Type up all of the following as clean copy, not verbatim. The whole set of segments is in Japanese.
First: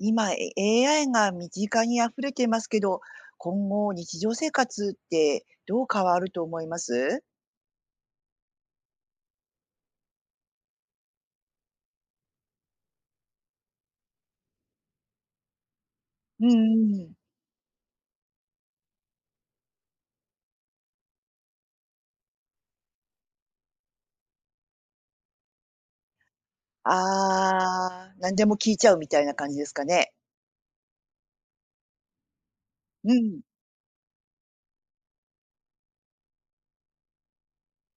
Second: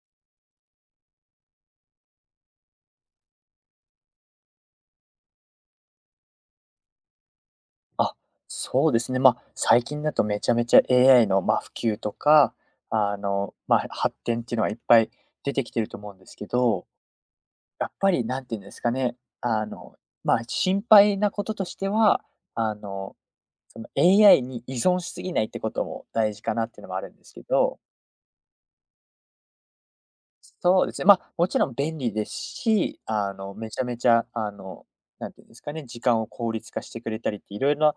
今、AI が身近に溢れていますけど、今後日常生活ってどう変わると思います？あ、そうですね。まあ、最近だとめちゃめちゃ AI の、まあ、普及とか、まあ、発展っていうのはいっぱい出てきてると思うんですうけんど、うん。やっぱり何て言うんですかね、あの、まあ、心配なこととしては、あの、その AI に依存しすぎないってことも大事かなっていうのあもあるんですけど、あ、何でも聞いちゃうみたいな感じですかね。そうですね、まあ、もちろん便利ですし、うん。めちゃめちゃ、なんていうんですかね、時間を効率化してくれたりっていろいろな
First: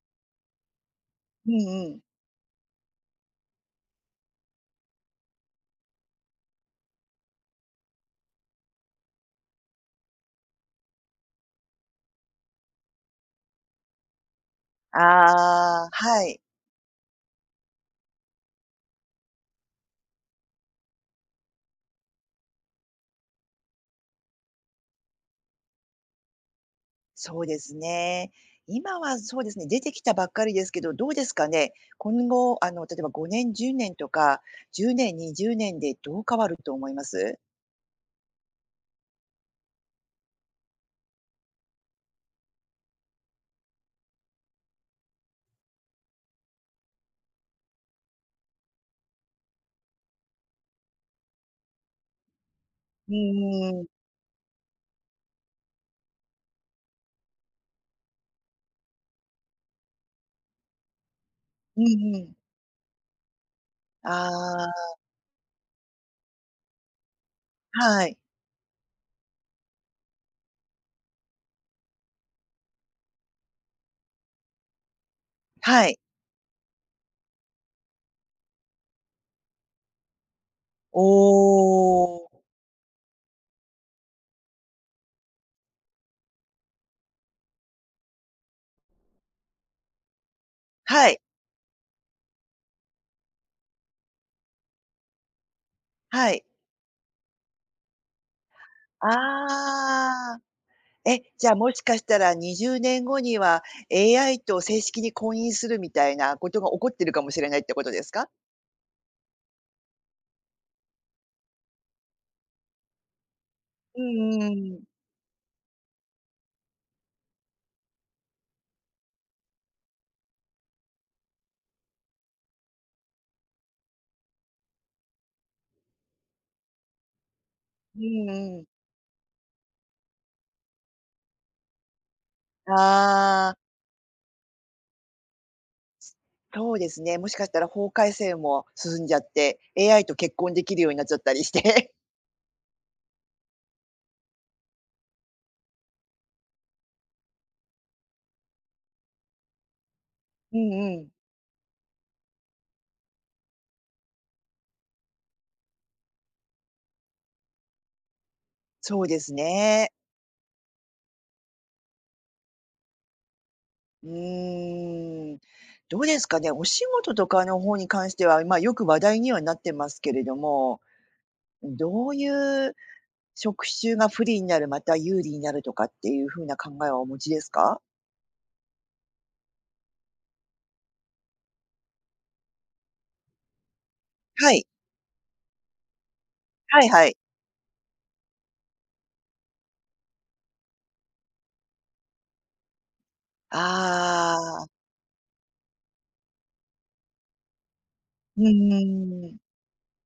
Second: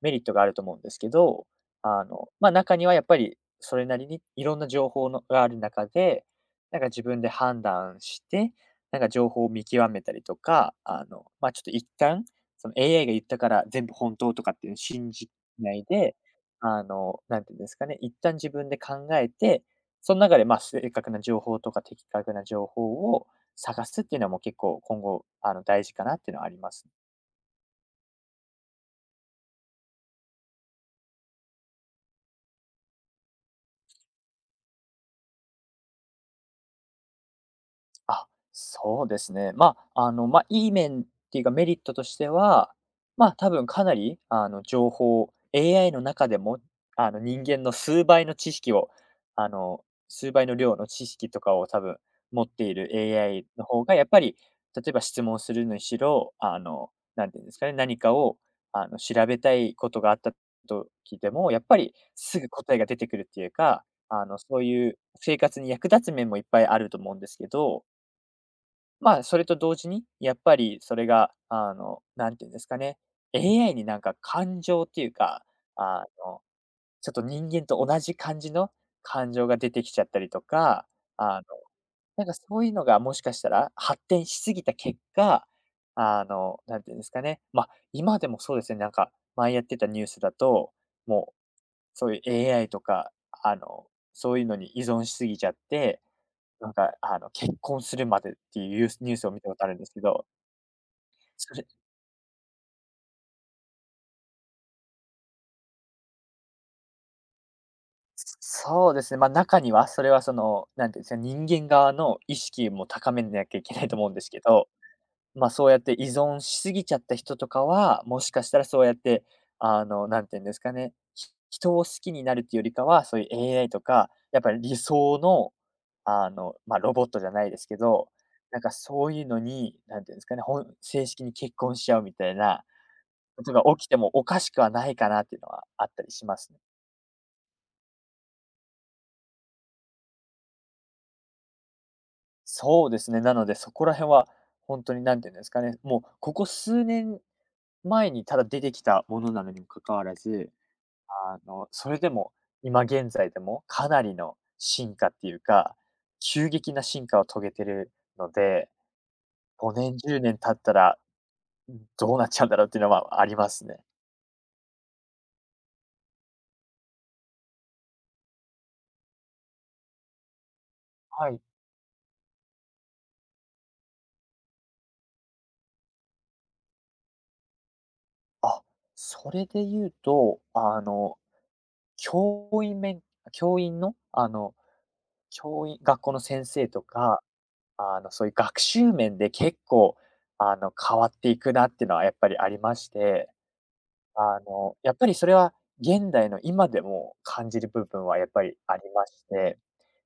メリットがあると思うんですけど、うんうん。まあ、中にはやっぱりそれなりにいろんな情報のがある中で、なんか自分で判断して、なんか情報を見極めたりとか、まあ、ちょっと一旦、その AI が言ったから全部本当とかっていうのを信じなあいあ、で、はい。なんていうんですかね、一旦自分で考えて、その中で、まあ、正確な情報とか的確な情報を探すっていうのはもう結構今後、大事かなっていうのはありますね。そうですね。今はそうですね、出てきたばっかりですけど、どうですかね。今後、例えば5年、10年とか、10年、20年でどう変わると思います？あ、そうですね。まあ、まあ、いい面っていうか、メリットとしては、まあ、多分かなり、情報 AI の中でも、人間の数倍の知識を、あの、数倍の量の知識とかを多分持っている う AI のんう方ん。がやっぱり、例えば質問するにしろ、何ていうんですかね、何かを、調べたいことがあったと聞いても、やっぱうりんうん。すぐ答えが出てくるっていうか、あそういあ、う生活に役立つ面もいっぱいあると思うんですけど、はい。まあ、それと同時に、やっぱりそれが、なんていうんですかね、AI になんか感情っていうか、はい。あの、ちょっと人間と同じ感じの感情が出てきちゃったりとか、おあの、なんお。かそういうのがもしかしたら発展しすぎた結果、なんていうんですかね、まあ、今でもそうですね、なんか前やってたニュースだと、はい、もう、そういう AI とか、あの、そういうのに依存しすぎちゃってはい。なんか、結婚するまでっていうユースニュースを見たことあるんですけど、ああ。え、じゃあ、それもしかしたら20年後には AI と正式に婚姻するみたいなことが起こってるかもしれないってことですか？そうですね、ま、中には、それはその、なんていうんですか、人間側の意識も高めなきゃいけないとう思うんですけんうど、ん。ま、そうやって依存しすぎちゃった人とかは、もしかしたらそうやって、なんていうんですかね、人を好きになるっていうよりかは、そういう AI とか、やっぱり理想の、ま、ロボットじゃないですけうど、んなんうん。かそういうのに、なんていうんですかね、正式に結婚しちゃうみたいなこあとあ、が起きてもおかしくはないかなっていうのはあったりしますね。そうですね。もしかしたら法改正も進んじゃって、AI と結婚できるようになっちゃったりして。そうですね、なのでそこら辺は本当に何て言うんですかね、もうここ数年前にただ出てきたものなのにも関わらず、うんうん。それでも今現在でもかなりの進化っていうか、急激な進化を遂げてるので、そうですね。5年、10年経ったらどうなっちゃうんだろうっていうのはありますね。うーん。どうですかね、お仕事とかの方に関しては、ま、よく話題にはなってますけれども、はい。どういう職種が不利になる、また有利になるとかっていう風な考えはお持ちですか？あ、それで言うと、教員め教員の、はい。学校の先生とはいはい。か、そういう学習面で結構、変わっていくなっていうのはやっぱりありまして、ああ、やっぱりそれは現代の今でも感じる部分はやっうぱりんありましん、て、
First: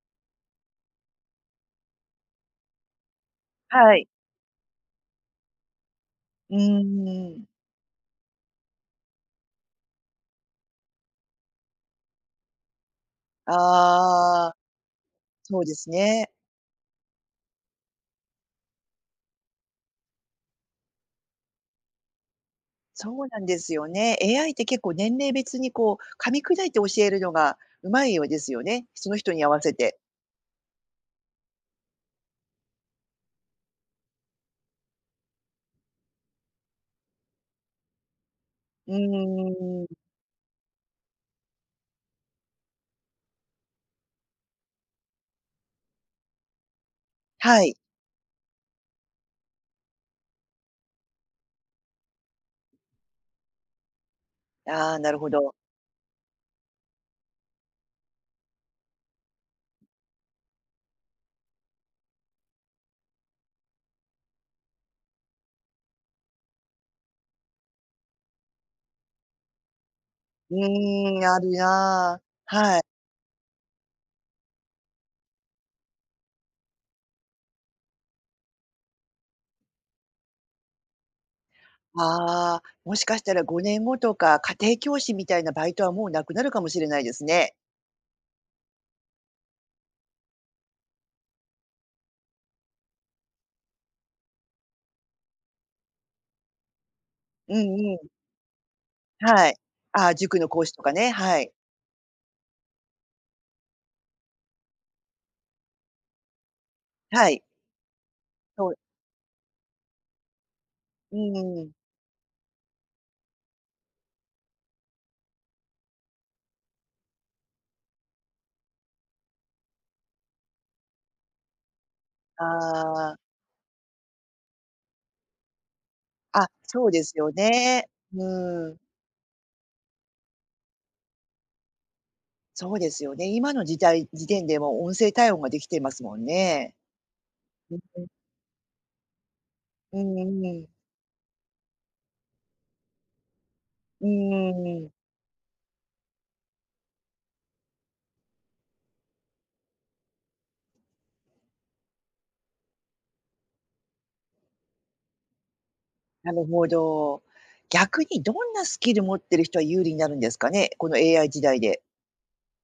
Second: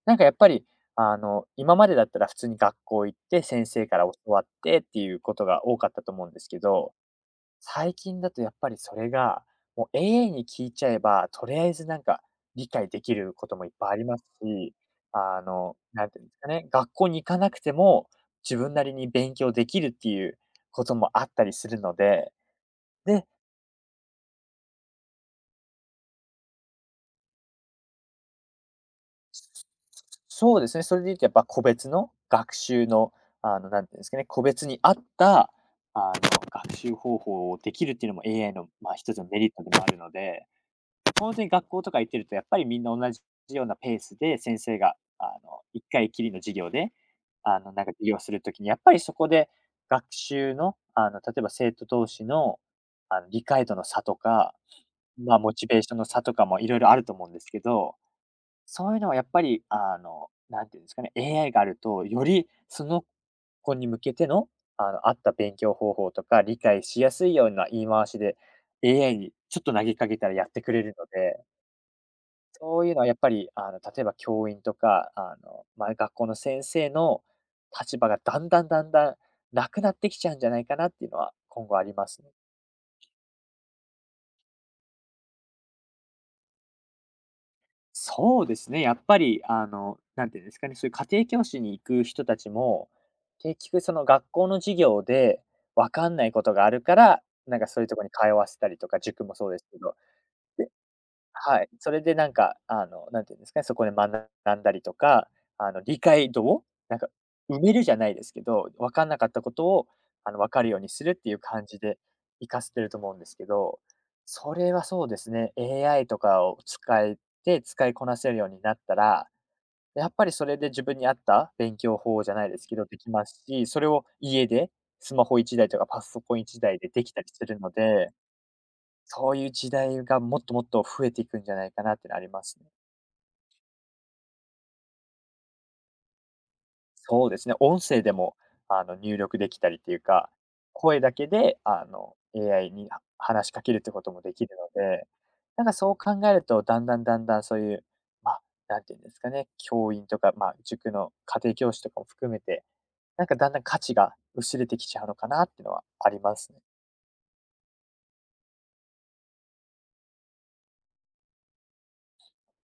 なんかやっぱり、今までだったら普通に学校行って、先生はからい。教わってっていうことが多かったと思うんですうーけど、ん。最近だとやっぱりそれが、もう AI に聞いちゃえば、とりあえずなんか理解できることあもいっぱいありますあ、し、そうですなんていうんね。ですかね、学校に行かなくても自分なりに勉強できるっていうこともあったりするので、そで、うなんですよね。AI って結構年齢別にこう噛み砕いて教えるのが上手いようですよね。その人に合わせて。そうですね、それで言うとやっぱ個別の学習の、なんていうんですかね、個別に合った、あの、学習方法をできるっていうのも AI の、まうあ、一つのメリットでーもあるん。ので、ほんに学校とか行ってるとやっぱりみんな同じようなペースで先生が、1回きりの授業で、はい。なんか授業するときにやっぱりそこで学習の、例えば生徒同士の、理解度の差とか、ああ、なるほまあ、モど。チベーションの差とかもいろいろあると思うんですけど、そういうのはやっぱり、なんていうんですかね、AI があるとよりその子に向けての、合った勉強方法とか理解しやすいような言い回しで AI にちょっと投げかけたらやっうてくれるのーん、あで、るな。はそい。ういうのはやっぱり、例えば教員とか、まあ、学校の先生の立場がだんだんだんだんなくなってきちゃうんじゃないかなっていうのは今後ありますね。ああ、もしかしたら5年後とか、家庭教師みたいなバイトはもうなくなるかもしれないですね。そうですね、やっぱり、なんていうんですかね、そういう家庭教師に行く人たちも、結局その学校の授業で分かんないことがあるから、うんなんかそういううところん。に通わせたりとか、塾もはそうい。ですけど。ああ、塾の講師とかね、はい。はい、それでなんか、なんていうんですかね、そこで学んだりとか、理解度を、なんか、はい。埋めるじゃないですけそど、う、分かんなかったことを、分かるようにするうっていう感ん、じで活かせてると思うんですけど、それはそうですね、AI とかを使えて、使いこなせるようになったら、やっぱりそれで自分に合った勉強法じゃなあいですけど、できあ、ますし、それを家でスマホ1台とかパソコンあ、1台そでうでできすたりよするのね。で、うん。そういう時代がもっともっと増えていくんじゃないかなっていうのありますね。そうですよね。今の時代時点でもう音声対応ができてますもんね。そうですね、うん音う声ん。でも入力できたりっていううんか、うん。声だけであの AI には話しかけるってこともできるので、なんかそう考えると、だんだんだんだんそういう、まあ、なんていうんですかね、教員とか、まあ、塾の家庭教師とかも含めて、なんかだんだん価値が薄れてきちゃうのかなっていうのはありなまるす。ほど。逆にどんなスキル持ってる人は有利になるんですかね？この AI 時代で。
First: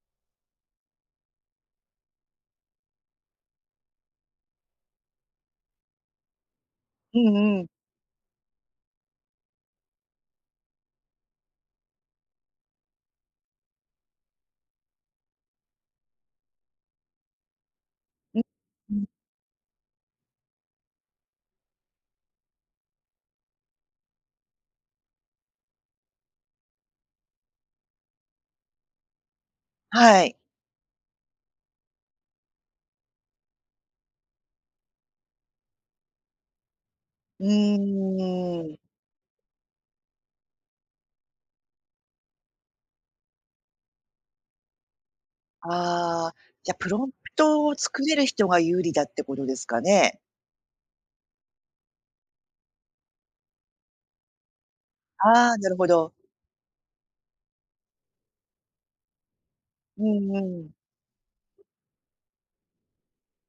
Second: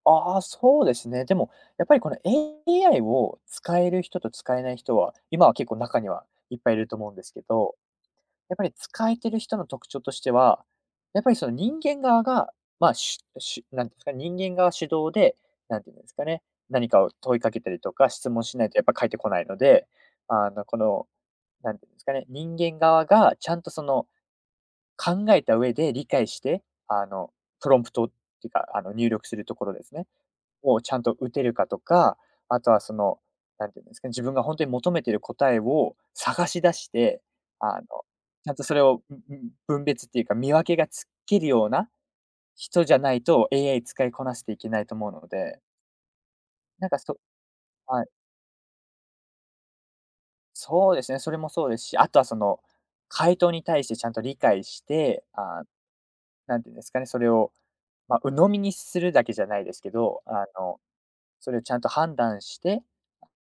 ああ、そうですね。でも、やっぱりこの AI を使える人と使えない人は、今は結構中にはいっぱいいると思うんうですけん。ど、やっぱり使えてる人の特徴としては、やっぱりその人間側が、まあ、なんていうんですか、人間側主導で、なんていうんですかね、何かを問いかけたりとか質う問ん。しないとやっぱうん。返ってこないので、この、なんていうんですかね、人間側がちゃんとその考えた上で理解して、あの、プロンプトっていうか、入力するところですね。はい。をちゃんと打てるかとか、あとはその、なんていうんですかね、自分が本当に求めてる答えを探し出して、うあの、ちゃんーとそん。れを、分別っていうか、見分けがつけるような人じゃないと AI 使いこなしていけないと思うので、ああ、じゃ、なプんかロンプそトを作はい、れる人が有利だってことですかね。そうですね。それもそうですし、あとはその、回答に対してちゃんと理解して、ああ、あなるほど。なんていうんですかね、それを、まあ、鵜呑みにするだけじゃないですけうど、んうん。それをちゃんと判断して、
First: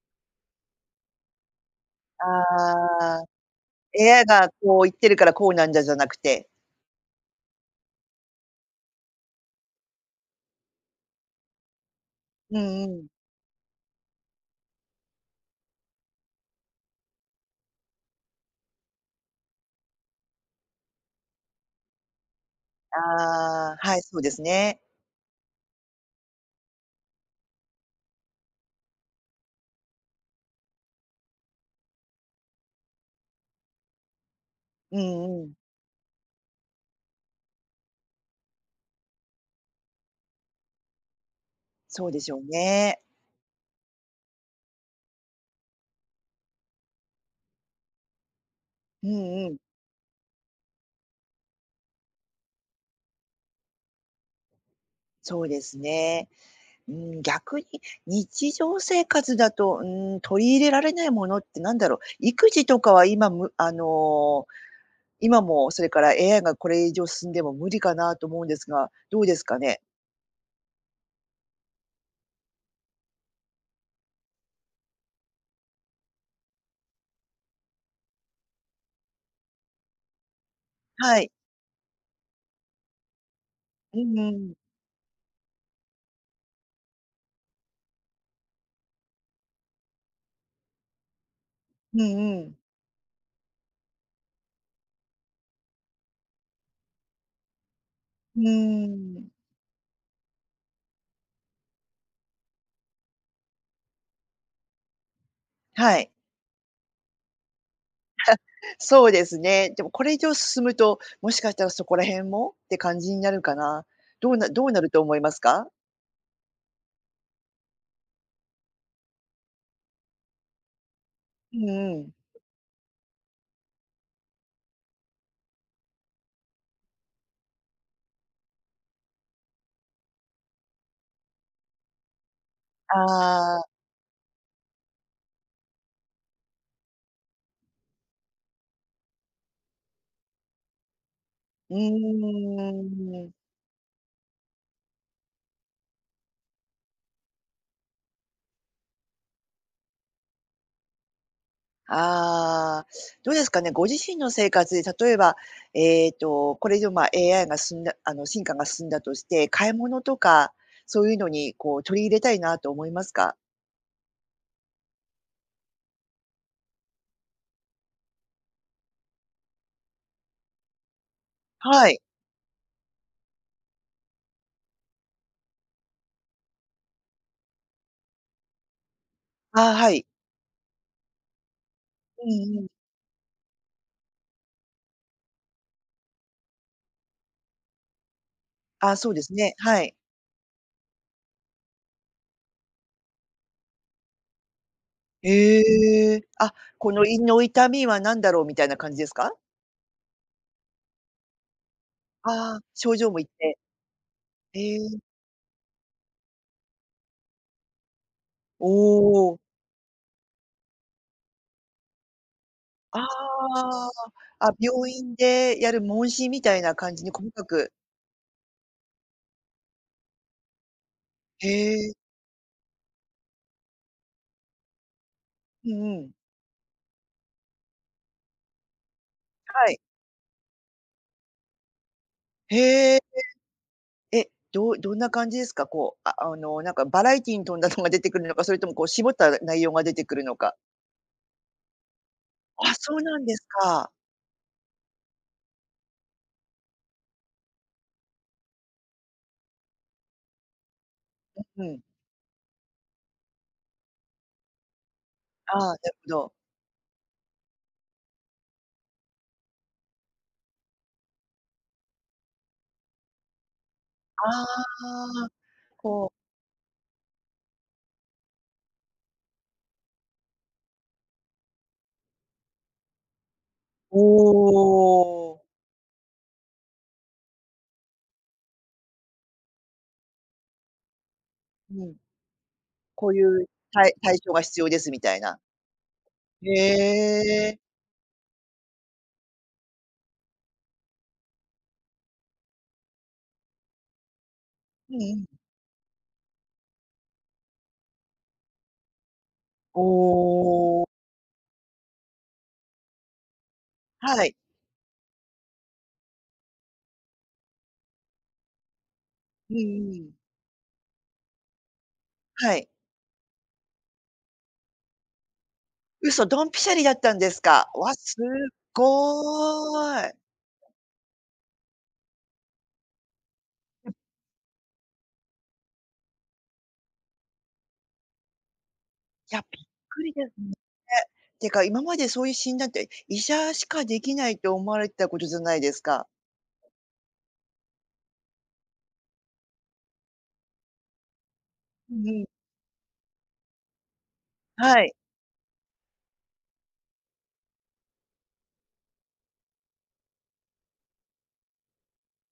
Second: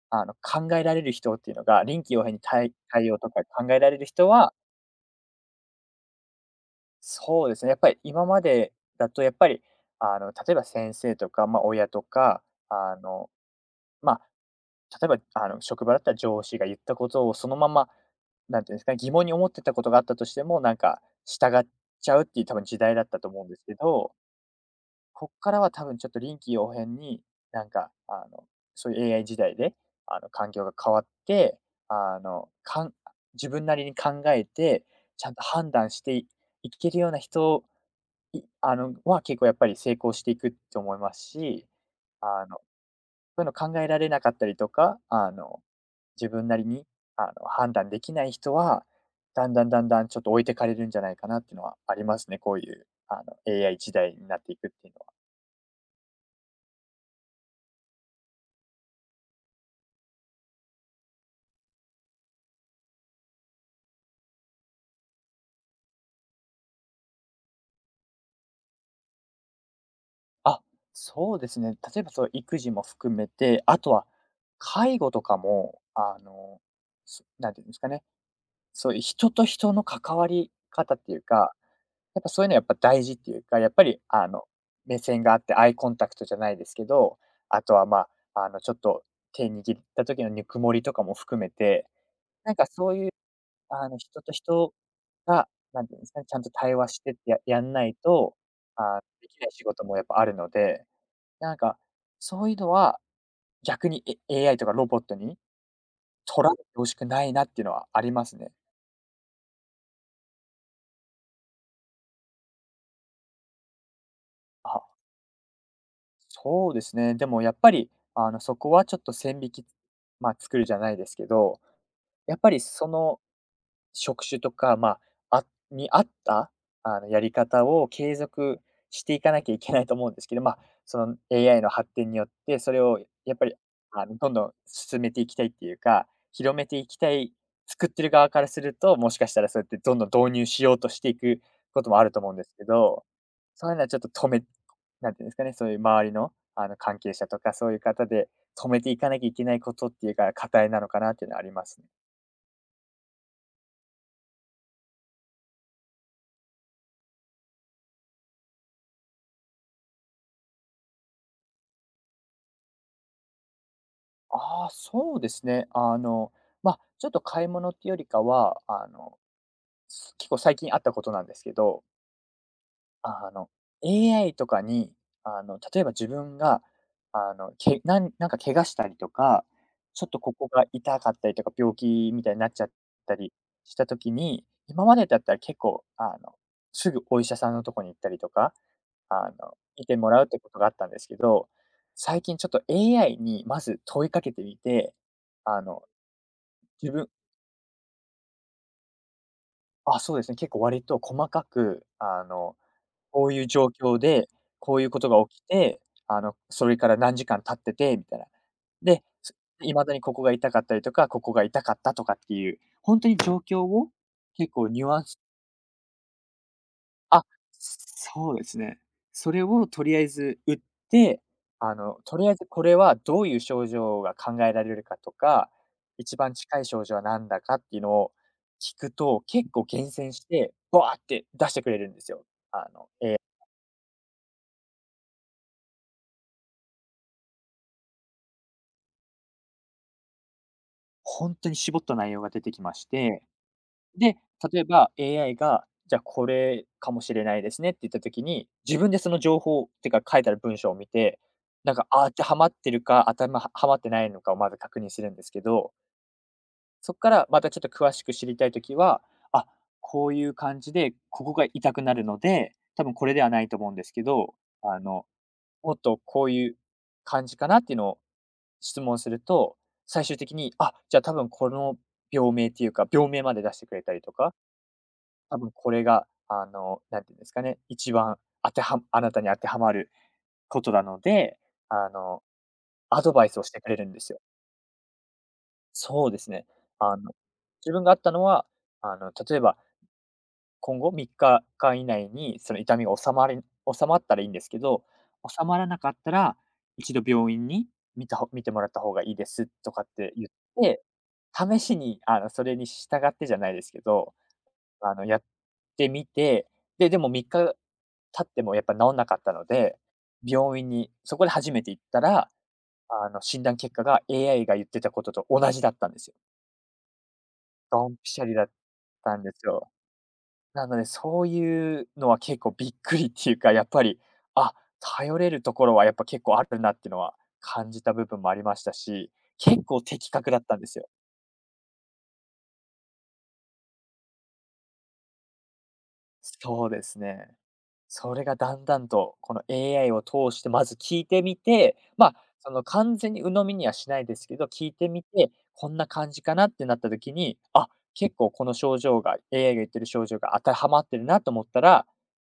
考えられる人っていうのが、臨機応変に対対あ応あ、とか考えられる AI 人がは、こう言ってるからこうなんだじゃなくて。そうですね。やっぱり今までだとやっぱり、例えば先生とか、まあ、親とか、うんあうん。の、まあ、例えば、職場だったら上司が言ったことをそのまま、なんていうんですかね、疑問に思ってたことがあったとしても、従っちゃうっていう多分時代あだったと思うんですけあ、はい、ど、そうですね。こっからは多分ちょっと臨機応変に、なんか、あの、そういう AI 時代で、環境が変わって、あの、かん自分なりに考えて、うちゃんんとうん。判断していいけるような人、いあの、は結構やっぱり成功していくと思いますし、そうでしょあうの、そね。ういうの考えられなかったりとか、自分なりに、判断できない人は、うんだうんん。だんだんだんちょっと置いてかれるんじゃないかなっていうのはありますね。こういう、AI 時代になっていくっていうのは。そうですね。うーん、逆に日常生活だと、うーん、取り入れられないものってなんだろう、育児とかは今むあの今もそれから AI がこれ以上進んでも無理かなと思うんですが、どうですかね？あ、そうですね。例えばその育児も含めて、あとは介護とかも、なんていうんですかね、そういう人と人の関わり方っていはうい。か、やっぱそういうのやっぱ大事っていうか、やっぱうりんうん。目線があってアイコンタクトじゃないですけど、あとはまあ、あの、ちょっと手握った時のぬくもりとかも含めて、うんうなんん。かそういう、人と人が、なんていうんですかね、ちゃんと対話してってややんないと、うーあ、でん。きない仕事もやっぱあるので、なんか、そういうのは、逆に、 AI とかロボットにはい。取られて欲しくないなっていうのはありますね。そうですね。でもこれ以上進むと、もしかしたらそこら辺もって感じになるかな。どうなあ、ると思いますか？そうですね。でもやっぱり、そこはちょっと線引き、まあ、作るじゃないですけうど、んうん。やっぱりその職種とか、まあ、に合った、やり方を継続していかなきゃいけないと思うんですけど、まあ、その AI の発展によって、それをやっぱり、ああ、どんどん進めていきたいっていうか、広めていきたい、作ってる側からすると、もしかしたらそうやってどんどん導入しようとしていくうこともあると思うんでーすけど、ん。そういうのはちょっとなんていうんですかね、そういう周りの、関係者とかそういう方で止めていかなきゃいけないことっていうか、課題なのかなっていうのはありますね。ああ、どうですかね、ご自身の生活で例えば、これ以上、まあ、AI が進んだ進化が進んだとして、買い物とか、そういうのにこう取り入れたいなと思いますか？ああ、そうですね。ちょっと買い物っていうよりかは、結構最近あったことなんですけど、はい。あの、AI とかに、例えば自分が、あの、けなんなんか怪我したりとか、ああ、はちい。ょっとここが痛かったりとか、病気みうたいになっんうちゃっん。たりした時に、今までだったら結構、すぐお医者さんのとこに行ったりとか、ああ、そうですね、は診い。てもらうってことがあったんですけど、最近ちょっと AI にまず問いかけてみて、あのええ、あ、こ自の分胃の痛みは何だろうみたいな感じですか？あ、そうですね、結構割と細かく、ああ、症状もこ言っういうて。状況で、えこういうえ、ことが起きて、それから何時間経っててみたいな。おで、お、未だにここが痛かったりとか、ここが痛かったとかっていう、本ああ、当に状況を結あ、構ニュ病アン院スでやる問診みたいな感じにあ、細かく。そうですね。それをとりあえず打って、へえ、とりあえずこれはどういう症状が考えられるかとか、うんうん。一番近い症状は何だかっていうのを聞くと、結構はい。厳選して、バーって出してくれるんですよ。あの、へえ。ええ、え、どんな感じですか？こう、なんかバラエティーに富んだのが出てくるのか、それともこう絞った内容が出てくるのか。に絞った内容が出てきあ、ましそうなて、んですか。で、例えば AI が、じゃあこれかもしれないですねって言った時に、自分でその情報っていうか書いてある文章を見て、うなんん。か、あ、当てはまってるか、頭ははまってないのかをまず確認するんですけああ、ど、なるほど。そこからまたちょっと詳しく知りたい時は、あ、こういう感じで、ここが痛くなるので、多分これではないと思うんですけど、ああの、あ、もっとここうう、いう感じかなっていうのを質問すると、最終的に、あ、じゃあ多分この病名っていうか、病名まで出してくれたおりとか、多お。分これが、あの、なんていうんですかね、一番当てはあなたに当てはまることなので、うあん。の、アこドういバイスをうしてくれるたんいです対よ。処が必要ですみたいな。そうですね。へあの、え。自分があったのは、例えば、今後3日間以内にその痛みが収まったらいいんですけど、うんうん。収まらなかったら、一度病院に見たほ見てもらった方がいいですとおかって言って、お。試しに、それに従ってじゃないですけど、はい。あの、やってみて、で、でも3日経ってもやっぱ治んなかったのうんで、うん。病院にそこで初めて行ったら、はい。診断結果が AI が言ってたことと同じだったんですよ。嘘、ドンピシャリだったんですか。ドわ、ンピすシっャリだったんですよ。ごい。なので、そういうのは結構びっくりっていうか、やっぱり、あ、頼れるところはやっぱ結構あるなっていうのは感じた部分もありましたし、いや、びっ結構く的りで確すだっね。たんですよ。てか、今までそういう診断って、医者しかできないと思われてたことじゃないですか。そうですね。それがだんだんと、この AI を通してまず聞いてみて、うんまうあ、ん。その完全に鵜呑みにはしないですけど、聞いはてい。みて、こんな感じかなってなった時に、あ、結構この症状が AI が言ってる症状が当てはまってるなと思ったら、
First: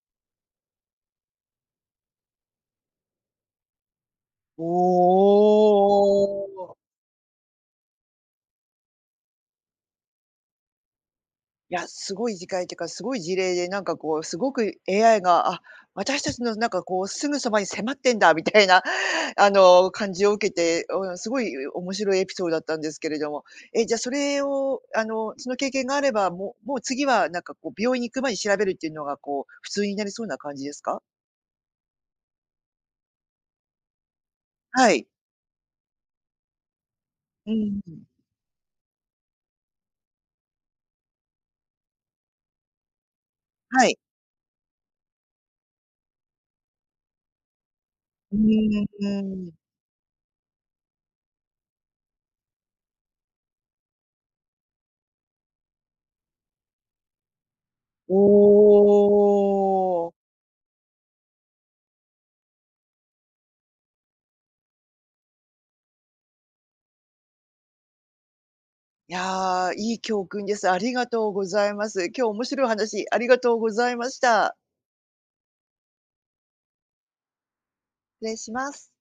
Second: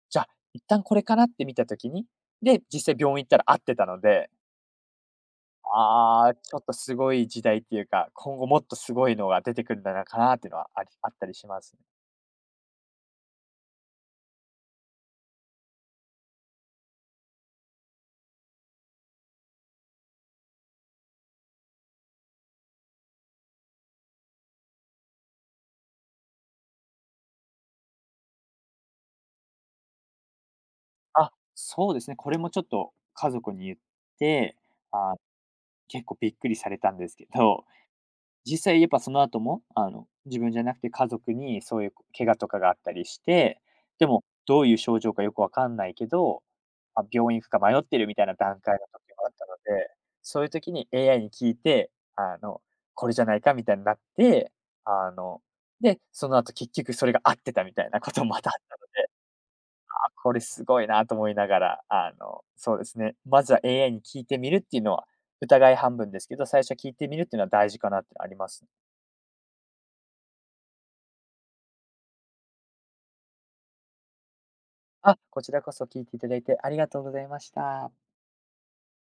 じゃあ、一旦これかなって見た時に、で、実際病院行ったら合ってたので、おああ、ちょっとお。すごい時代っていうか、今後もっとすごいのが出てくるんだなかなっていうのはあったりしまいすね。や、すごい時間っていうか、すごい事例で、なんかこう、すごく AI が、あ、私たちのなんかこう、すぐそばに迫ってんだみたいな、感じを受けて、うん、すごい面白いエピソードだったんですけれども、え、じゃあそれを、その経験があれば、もう次はなんかこう、病院に行く前に調べるっていうのがこう、普通になりそうな感じですか？あ、そうですね。これもちょっと家族に言って、はい。あ、結構びっくりされたんですけうど、ん、 実際やっぱその後も、自分じゃなくて家族にそういう怪我とかがあったりして、はい。でもどういう症状かよくわかんないけど、あ、病院行くか迷ってるみたいうな段階の時もあったーん。ので、そういう時に AI に聞いて、これじゃないかみたいになって、あの、で、その後結局それが合ってたみたいなこともまたあったおので。お。これすごいなと思いながら、そうですね、まずは AI に聞いてみるっていうのは、疑い半分ですけど、最初は聞いてみるっていうのは大事かなってあります。いやー、いい教訓です。ありがとうございます。今日面白い話ありがとうございました。あ、こちらこそ聞いていただいてありがとうございました。失礼します。